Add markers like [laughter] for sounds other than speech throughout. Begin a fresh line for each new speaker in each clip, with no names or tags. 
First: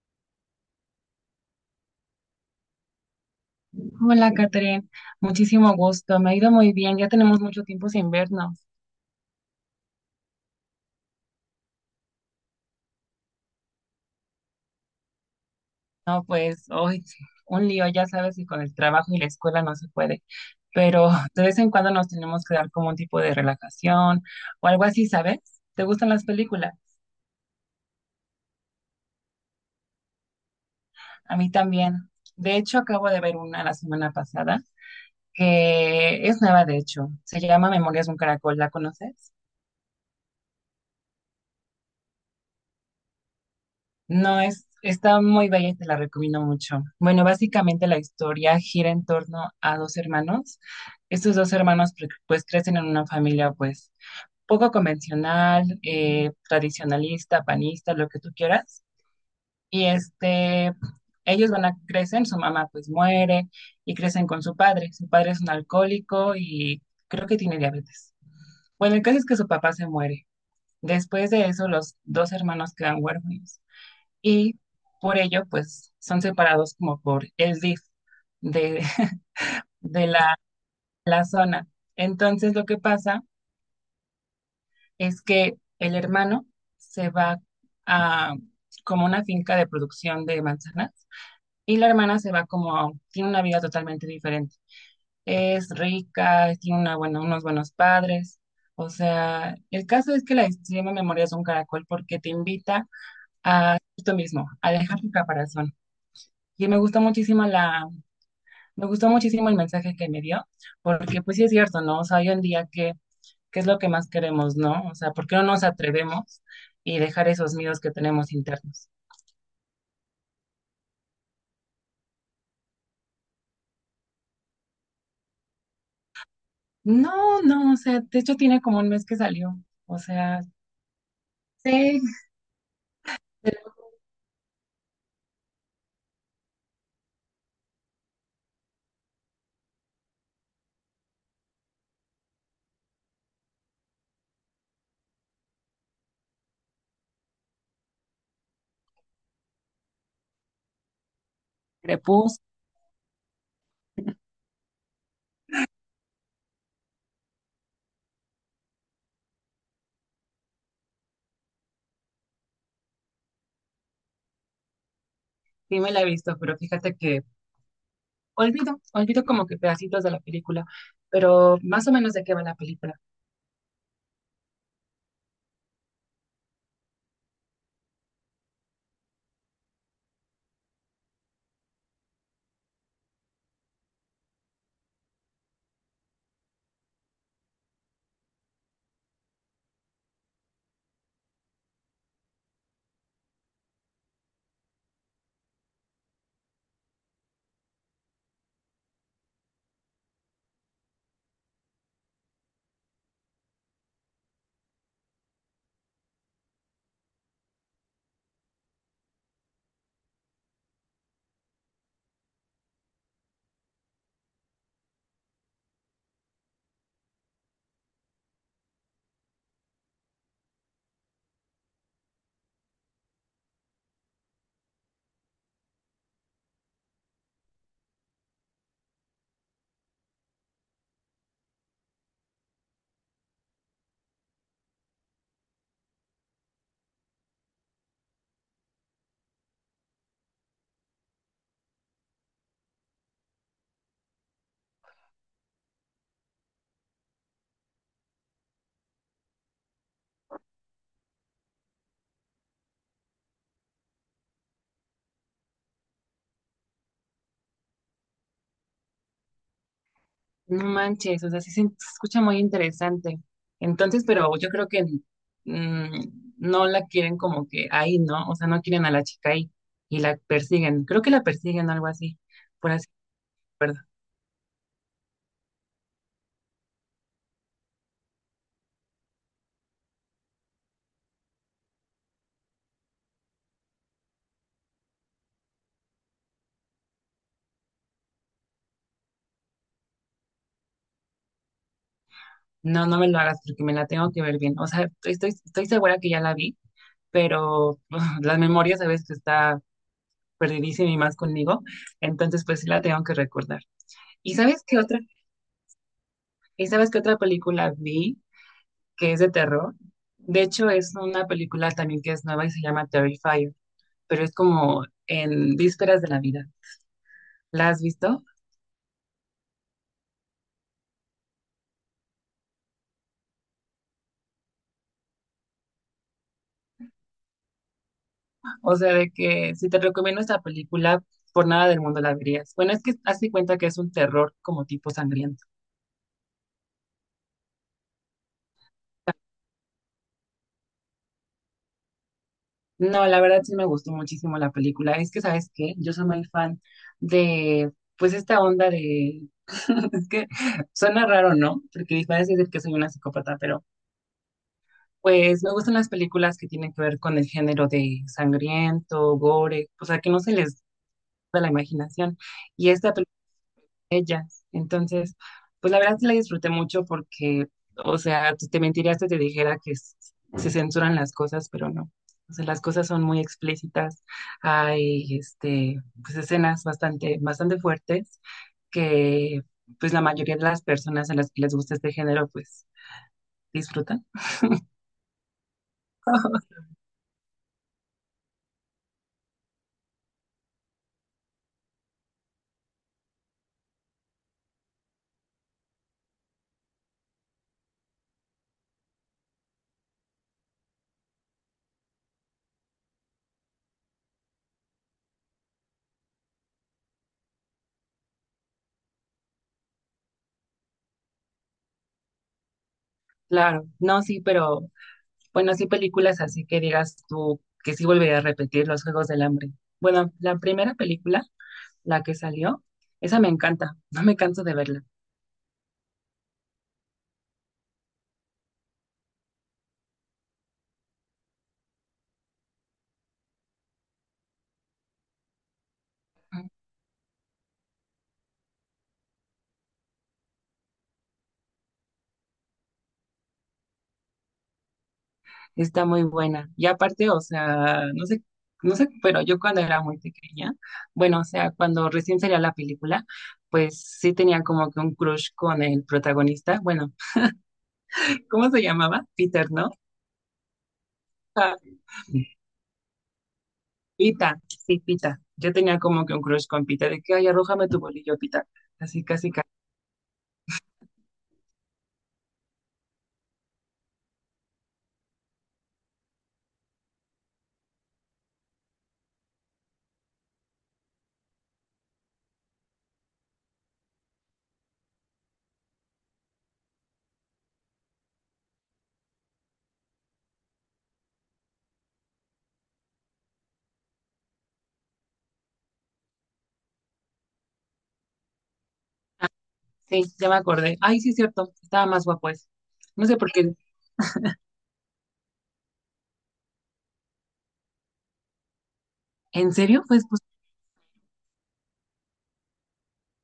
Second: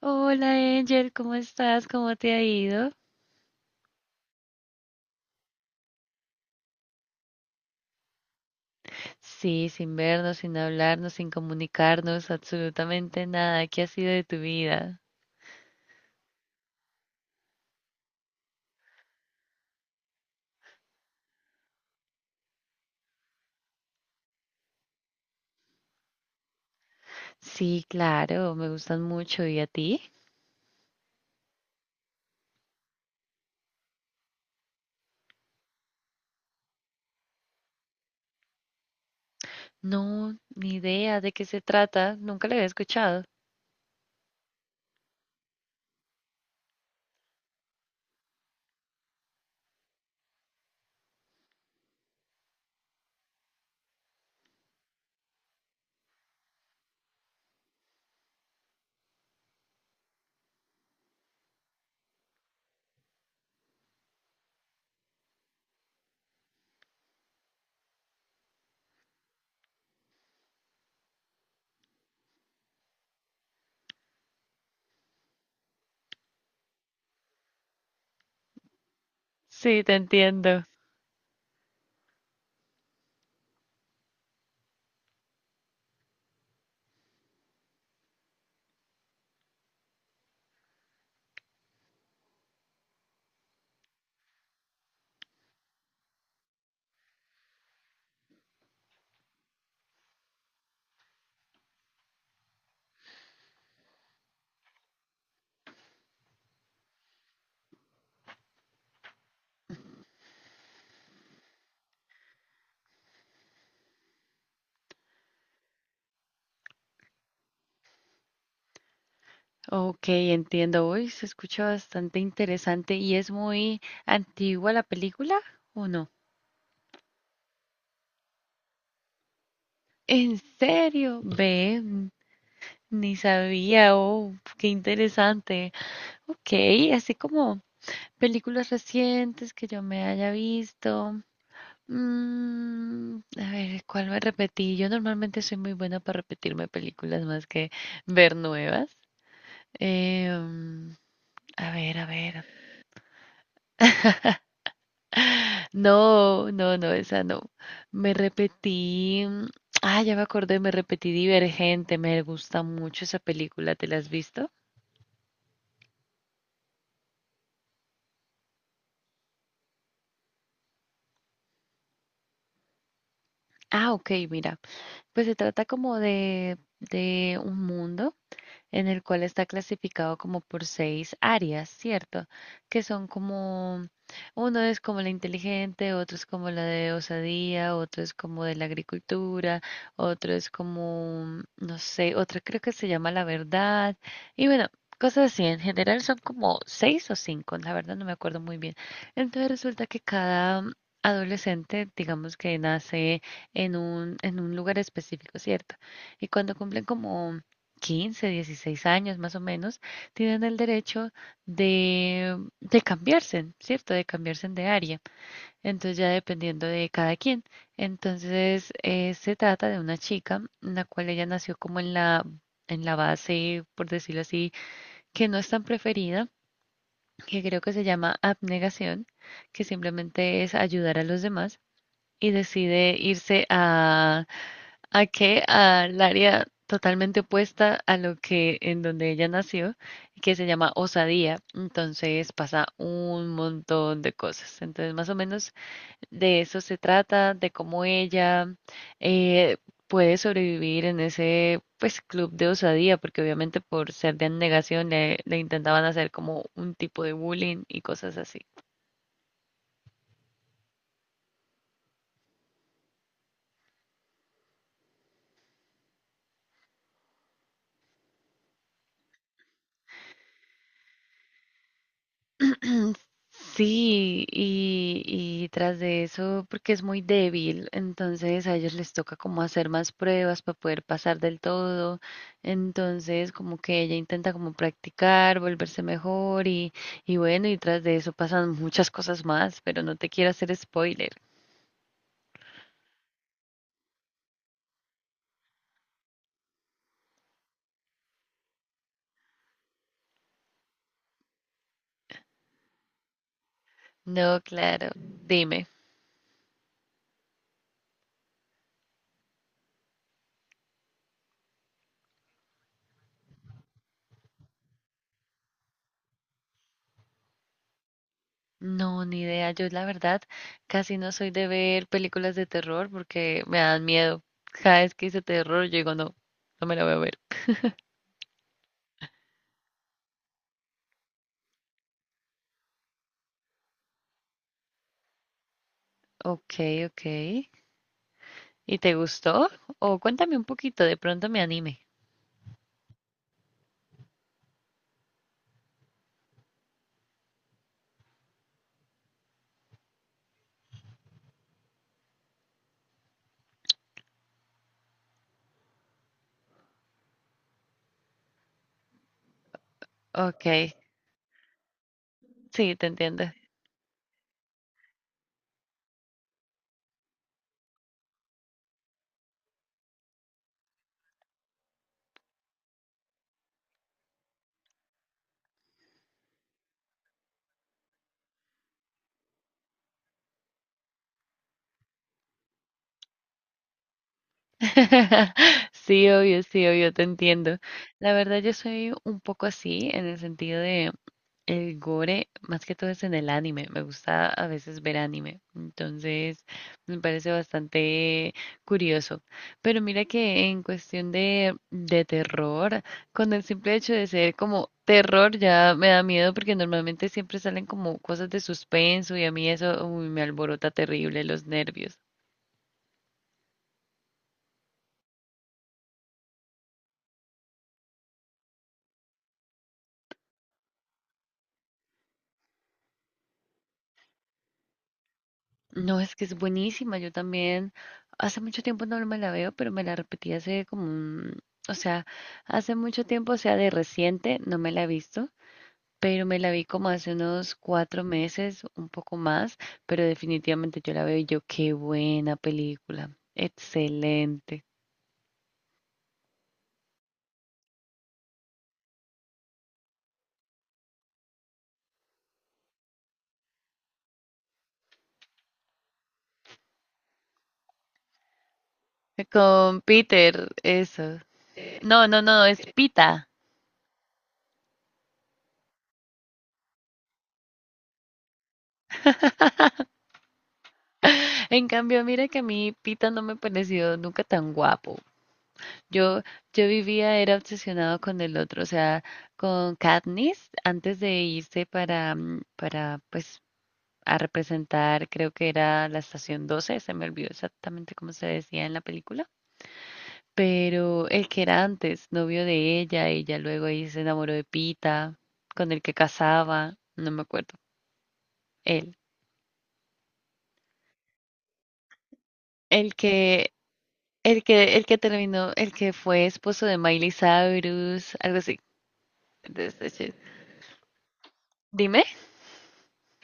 Hola Angel, ¿cómo estás? ¿Cómo te ha ido?
Hola, Catherine. Muchísimo gusto. Me ha ido muy bien. Ya tenemos mucho tiempo sin vernos.
Sí, sin vernos, sin hablarnos, sin comunicarnos, absolutamente nada. ¿Qué ha sido de tu vida?
No, pues hoy un lío, ya sabes, y con el trabajo y la escuela no se puede. Pero [laughs] de vez en cuando nos tenemos que dar como un tipo de relajación o algo así, ¿sabes? ¿Te gustan las películas?
Sí, claro, me gustan mucho. ¿Y a ti?
A mí también. De hecho, acabo de ver una la semana pasada que es nueva, de hecho. Se llama Memorias de un Caracol. ¿La conoces?
No, ni idea de qué se trata. Nunca la había escuchado.
No, es, está muy bella y te la recomiendo mucho. Bueno, básicamente la historia gira en torno a dos hermanos. Estos dos hermanos pues crecen en una familia pues poco convencional, tradicionalista, panista, lo que tú quieras. Y este, ellos van a crecen, su mamá pues muere y crecen con su padre. Su padre es un alcohólico y creo que tiene diabetes. Bueno, el caso es que su papá se muere. Después de eso, los dos hermanos quedan huérfanos y por ello, pues son separados como por el DIF de,
Sí, te
de la,
entiendo.
la zona. Entonces, lo que pasa es que el hermano se va a como una finca de producción de manzanas y la hermana se va como, tiene una vida totalmente diferente. Es rica, tiene una, bueno unos buenos padres. O sea, el caso es que la extrema memoria es un caracol porque te invita tú mismo a dejar tu caparazón. Y me gusta muchísimo la, me gustó muchísimo el mensaje que me dio, porque pues sí es cierto, ¿no? O sea, hoy en día, ¿qué, qué es lo que más queremos, ¿no? O sea, ¿por qué no nos atrevemos y dejar esos miedos que tenemos internos?
Ok, entiendo. Uy, se escucha bastante interesante y es muy antigua la película, ¿o no?
No, no, o sea, de hecho tiene como un mes que salió, o
¿En
sea,
serio? Ve,
sé
ni
del
sabía. Oh, qué interesante. Ok, así como películas recientes que yo me haya visto. A ver, ¿cuál me repetí? Yo normalmente soy muy buena para repetirme películas más que ver nuevas. Eh, mm, a ver, a
Crepúsculo,
ver. No, no, no, esa no. Me repetí. mm, Ah, ya me acordé, me repetí Divergente. Me gusta mucho esa película. ¿Te la has visto?
sí me la he visto, pero fíjate que olvido, olvido como que pedacitos de la película, pero más o menos de qué va la película.
Ah, ok, mira. Pues se trata como de un mundo, en el cual está clasificado como por seis áreas, ¿cierto? Que son como, uno es como la inteligente, otro es como la de osadía, otro es como de la agricultura, otro es como, no sé, otra creo que se llama la verdad. Y bueno, cosas así, en general son como seis o cinco, la verdad no me acuerdo muy bien. Entonces resulta que cada... adolescente, digamos que nace en un lugar específico, ¿cierto? Y cuando cumplen como 15, 16 años más o menos, tienen el derecho de cambiarse, ¿cierto? De cambiarse de área. Entonces ya dependiendo de cada quien. Entonces se trata de una chica, en la cual ella nació como en la base, por decirlo así, que no es tan preferida, que creo que se llama abnegación, que simplemente es ayudar a los demás y decide irse a que al área totalmente opuesta a lo que en donde ella nació, que se llama Osadía. Entonces pasa un montón de cosas. Entonces más o menos de eso se trata, de cómo ella eh, puede sobrevivir en ese pues club de osadía, porque obviamente por ser de negación le intentaban hacer como un tipo de bullying y cosas así.
No manches, o sea, sí se escucha muy interesante. Entonces, pero yo creo que mm, no la quieren como que ahí, ¿no? O sea, no quieren a la chica ahí y la persiguen. Creo que la persiguen o algo así, por así,
[clears throat]
recuerdo.
Sí, y tras de eso, porque es muy débil, entonces a ellos les toca como hacer más pruebas para poder pasar del todo. Entonces, como que ella intenta como practicar, volverse mejor y bueno, y tras de eso pasan muchas cosas más, pero no te quiero hacer spoiler.
No, no me lo hagas porque me la tengo que ver bien. O sea, estoy segura que ya la vi, pero [laughs] las memorias a veces está perdidísima y más conmigo. Entonces, pues sí la tengo que recordar. ¿Y
No,
sabes qué
claro,
otra?
dime.
¿Y sabes qué otra película vi? Que es de terror. De hecho, es una película también que es nueva y se llama Terrifier, pero es como en vísperas de la vida. ¿La has visto?
No, ni idea. Yo la verdad casi no soy de ver películas de terror porque me dan miedo. Cada vez que hice terror, yo digo, no, no me la voy a ver.
O sea, de que si te recomiendo esta película, por nada del mundo la verías. Bueno, es que hazte cuenta que es un terror como tipo sangriento.
Ok, ok. ¿Y te gustó? O cuéntame un poquito, de pronto me anime.
No, la verdad sí me gustó muchísimo la película. Es que, ¿sabes qué? Yo soy muy fan de, pues, esta onda de... [laughs] es que suena raro, ¿no? Porque parece decir que soy una psicópata, pero pues me gustan las películas que tienen que ver con el género de sangriento, gore, o sea, que no se
Ok,
les da la imaginación. Y
sí, te
esta película
entiendo.
de ellas. Entonces, pues la verdad sí la disfruté mucho porque, o sea, te mentirías si te dijera que se censuran las cosas, pero no. O sea, las cosas son muy explícitas. Hay, pues escenas bastante, bastante fuertes que, pues la mayoría de las personas a las que les gusta este género, pues disfrutan.
[laughs] Sí, obvio, te entiendo. La verdad, yo soy un poco así en el sentido de el gore, más que todo es en el anime. Me gusta a veces ver anime. Entonces, me parece bastante curioso. Pero mira que en cuestión de terror, con el simple hecho de ser como terror ya me da miedo porque normalmente siempre salen como cosas de suspenso y a mí eso uy, me alborota terrible los nervios.
Claro, no, sí, pero bueno, sí, películas así que digas tú que sí volvería a repetir Los Juegos del Hambre. Bueno, la primera película, la que salió, esa me encanta, [laughs] no me canso de verla.
No, es que es buenísima. Yo también hace mucho tiempo no me la veo, pero me la repetí hace como un, o sea, hace mucho tiempo, o sea, de reciente no me la he visto, pero me la vi como hace unos 4 meses, un poco más, pero definitivamente yo la veo y yo, qué buena película, excelente.
Está muy buena. Y aparte, o sea, no sé, pero yo cuando era muy pequeña, bueno, o sea, cuando recién salía la película, pues sí tenía como que un crush con el protagonista. Bueno, [laughs] ¿cómo se llamaba? Peter, ¿no?
Con Peter, eso.
Ah,
No, no, no, es Pita.
Pita, sí, Pita. Yo tenía como que un crush con Pita, de que, ay, arrójame tu bolillo, Pita. Así casi
En cambio, mira que a mí Pita no me pareció nunca tan guapo. Yo, yo vivía, era obsesionado con el otro, o sea, con Katniss, antes de irse para, pues, a representar, creo que era la estación 12, se me olvidó exactamente cómo se decía en la película, pero el que era antes, novio de ella, ella luego ahí se enamoró de Pita, con el que casaba, no me acuerdo, él.
sí, ya me acordé. Ay, sí, es cierto. Estaba más guapo ese.
El
No sé por
que,
qué.
el que, el que terminó, el que fue esposo de Miley Cyrus, algo así.
¿En serio fue
Entonces,
esposo?
dime.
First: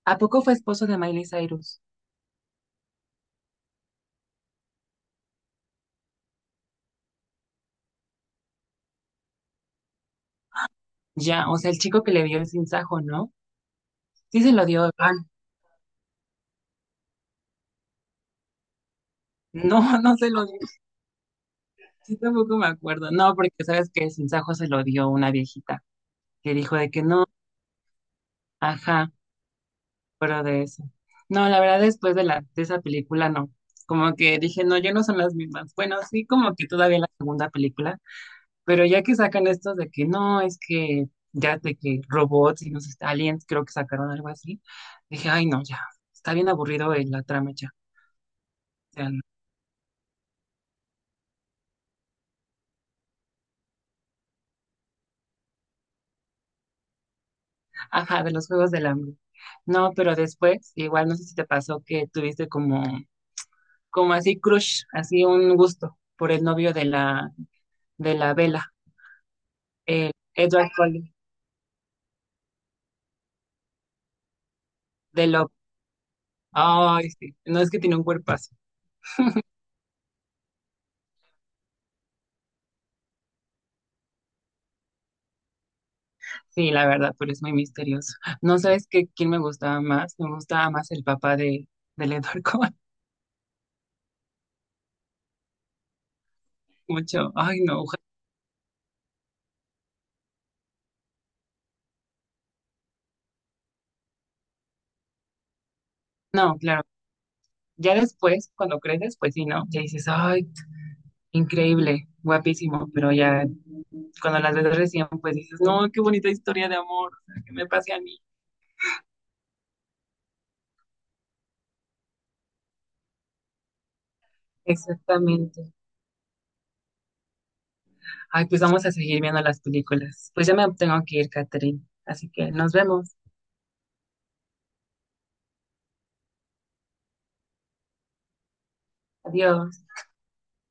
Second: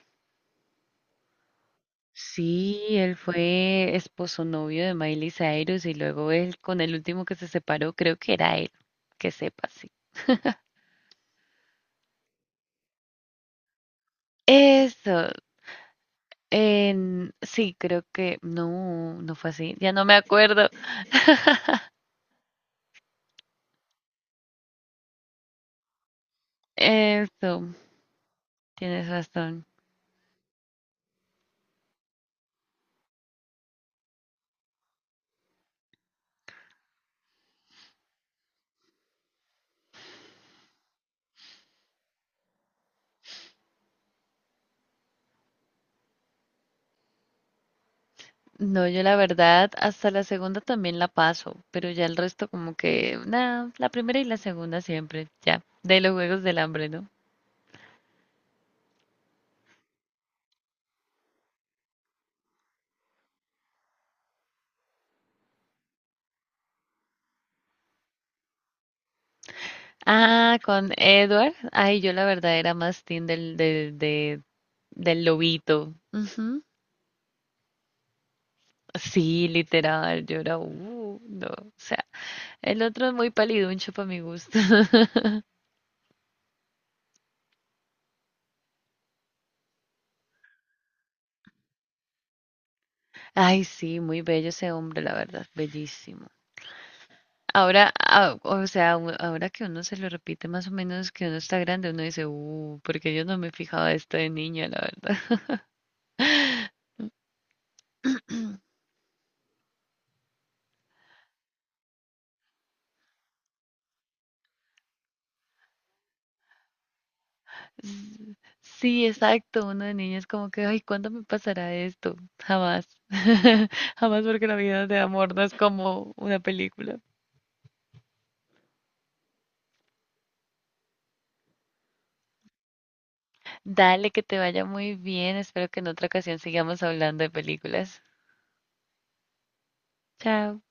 ¿A poco fue esposo de Miley Cyrus?
Sí, él fue esposo novio de Miley Cyrus y luego él con el último que se separó, creo que era él, que sepa, sí.
Ya, o sea, el chico que le dio el sinsajo, ¿no? Sí se lo dio
Eso,
Evan.
en- sí, creo que no, no fue así,
No,
ya
[laughs]
no me
no se lo dio.
acuerdo. [laughs]
Sí, tampoco me acuerdo. No, porque sabes que el sinsajo se lo dio una viejita que dijo de que no,
Eso, tienes
ajá,
razón.
pero de eso. No, la verdad, después de la, de esa película, no. Como que dije, no, ya no son las mismas. Bueno, sí, como que todavía la segunda película. Pero ya que sacan estos de que no, es que ya de que robots y no sé, aliens, creo que sacaron algo así, dije, ay, no, ya, está bien aburrido la trama ya.
No,
O
yo
sea,
la
no.
verdad hasta la segunda también la paso, pero ya el resto como que, nada, la primera y la segunda siempre, ya, de los Juegos del Hambre, ¿no?
Ajá, de los Juegos del Hambre. No, pero después, igual no sé si te pasó que tuviste como, como así crush, así un gusto por el novio de la Bella, el
Ah,
Edward
con
Cullen,
Edward. Ay, yo la verdad era más team de- del
de Love.
lobito. Ujú.
Ay, sí, no es que tiene un cuerpo.
Sí, literal, yo era, no. O sea, el otro es muy paliduncho para mi gusto. [laughs]
Sí, la verdad, pero es muy misterioso. No sabes qué, quién me gustaba más. Me gustaba más el papá de, del Edward Cullen.
Ay, sí, muy bello ese hombre, la verdad, bellísimo.
[laughs] Mucho. Ay, no.
Ahora, ah, o sea, u- ahora que uno se lo repite más o menos que uno está grande, uno dice, porque yo no me fijaba esto de niña, la verdad.
No,
[laughs]
claro. Ya después, cuando creces, pues sí, ¿no? Ya dices, ay, increíble, guapísimo. Pero ya cuando las ves recién, pues dices, no, qué bonita historia de amor. O sea, que me pase a mí.
S- Sí, exacto. Uno de niños como que, ay, ¿cuándo me pasará esto? Jamás. [laughs] Jamás porque la vida de amor no es
Exactamente.
como una película.
Ay, pues vamos a seguir viendo las películas. Pues ya me tengo que ir, Catherine. Así que nos vemos.
Dale, que te vaya muy bien. Espero que en otra ocasión sigamos hablando de películas.
Adiós.
Chao.